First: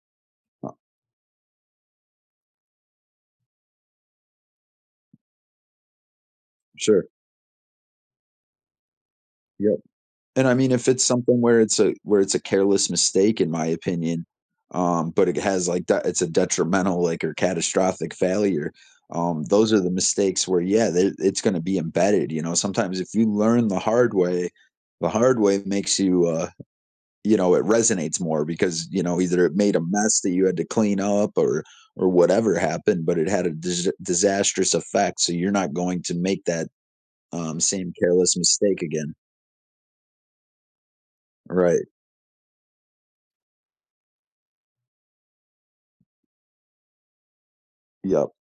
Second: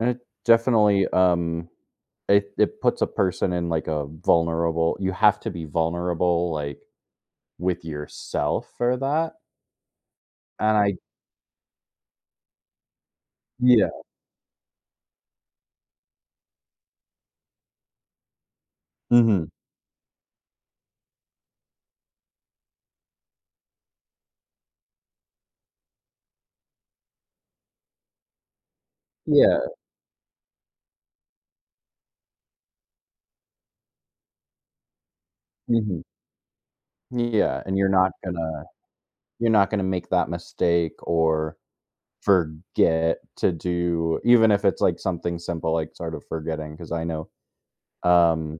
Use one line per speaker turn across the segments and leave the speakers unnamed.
It
Uh
definitely, um, it it puts a person in, like, a vulnerable you have to be vulnerable, like,
Sure.
with yourself for that
Yup, and I mean,
and
if
I
it's something where it's a where it's a careless mistake in my
Yeah.
opinion, um, but it has, like, that it's a detrimental, like, or catastrophic failure, um,
Mhm.
those are the mistakes where, yeah, they it's gonna be embedded, you know, sometimes if you learn the hard way, the hard way makes you, uh, you know, it resonates more because, you know, either it
Yeah.
made a mess that you had to clean up or or whatever happened, but it had a dis disastrous effect, so you're not
Mhm.
going to make that, um,
Yeah, and you're
same
not
careless
gonna
mistake again.
you're not gonna make that mistake or
Right.
forget to do even if it's like something simple, like sort of forgetting 'cause I know,
Yup.
um,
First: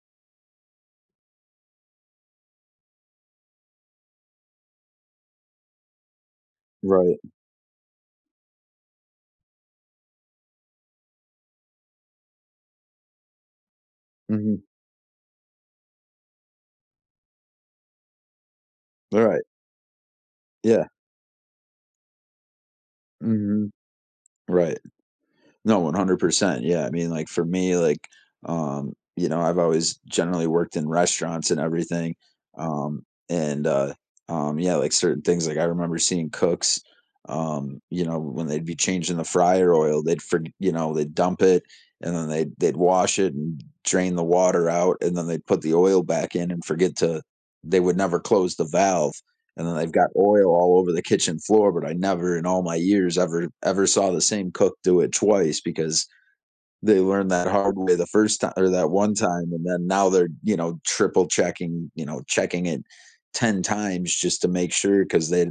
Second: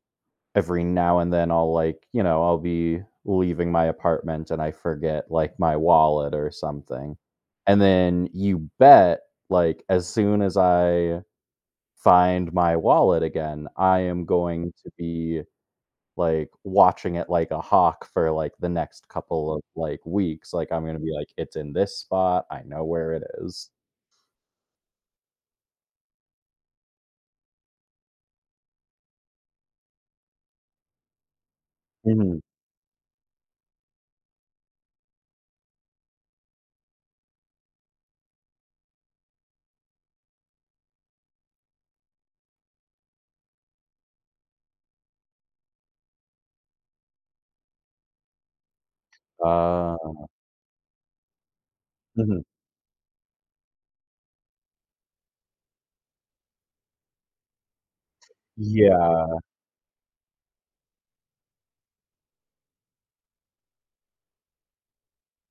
every now and then I'll like, you know, I'll be leaving my apartment and I forget, like, my wallet or something,
Right.
and then you bet, like, as soon as I find my wallet again, I am
Mhm.
going to be, like, watching it like a hawk for, like, the next
Right.
couple of, like, weeks, like, I'm
Yeah.
gonna be like, "It's in this spot. I know where it is."
Mhm, right. No, 100%, yeah, I mean, like, for me, like, um, you know, I've always generally worked in restaurants and everything,
Mhm.
um, and, uh um, yeah, like certain things, like, I remember seeing cooks, um, you know, when they'd be changing the fryer oil, they'd forg you know, they dump it and then they they'd wash it and drain the water out, and then they put the oil back in and forget to they would never close the valve, and then they've got
Ah.
oil all over the kitchen floor, but I never
Mhm.
in all my years ever ever saw the same cook do it twice because they learned that hard way the first ti or that one
Yeah.
time and then now they're, you know, triple checking, you know, checking it 10 times just to make sure 'cause they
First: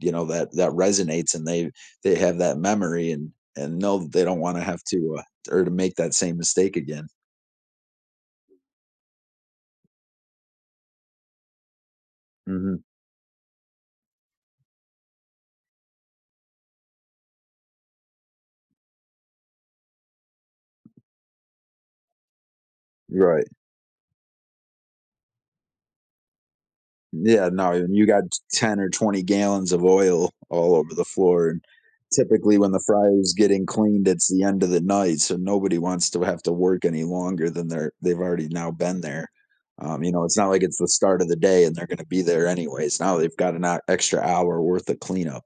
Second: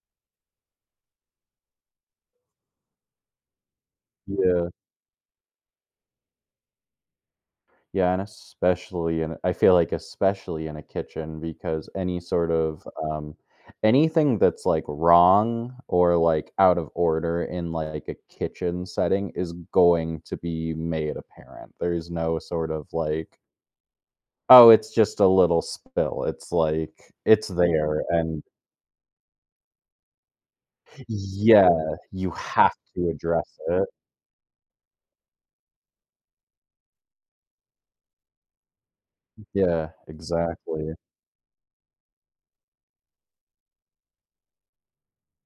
you know, that that resonates and they they have that memory and and know they don't wanna
Yeah.
have to, uh, or to make that same mistake again.
Yeah, and especially in a I feel like especially in a kitchen because any sort
Mhm.
of, um anything that's, like, wrong or, like, out of order in, like, a kitchen setting is going to be made apparent, there's no sort of, like
Right.
"Oh, it's just a little spill," it's like, it's
Yeah, no, and
there
you got t
and"
10 or 20 gallons of oil all over the floor, and
Yeah, you
typically, when
have
the
to
fryer's
address
getting
it.
cleaned, it's the end of the night, so nobody wants to have to work any longer than they're they've already now been there,
Yeah,
um, you know, it's not like it's the
exactly.
start of the day and they're gonna be there anyways, now they've got an hou extra hour worth of cleanup.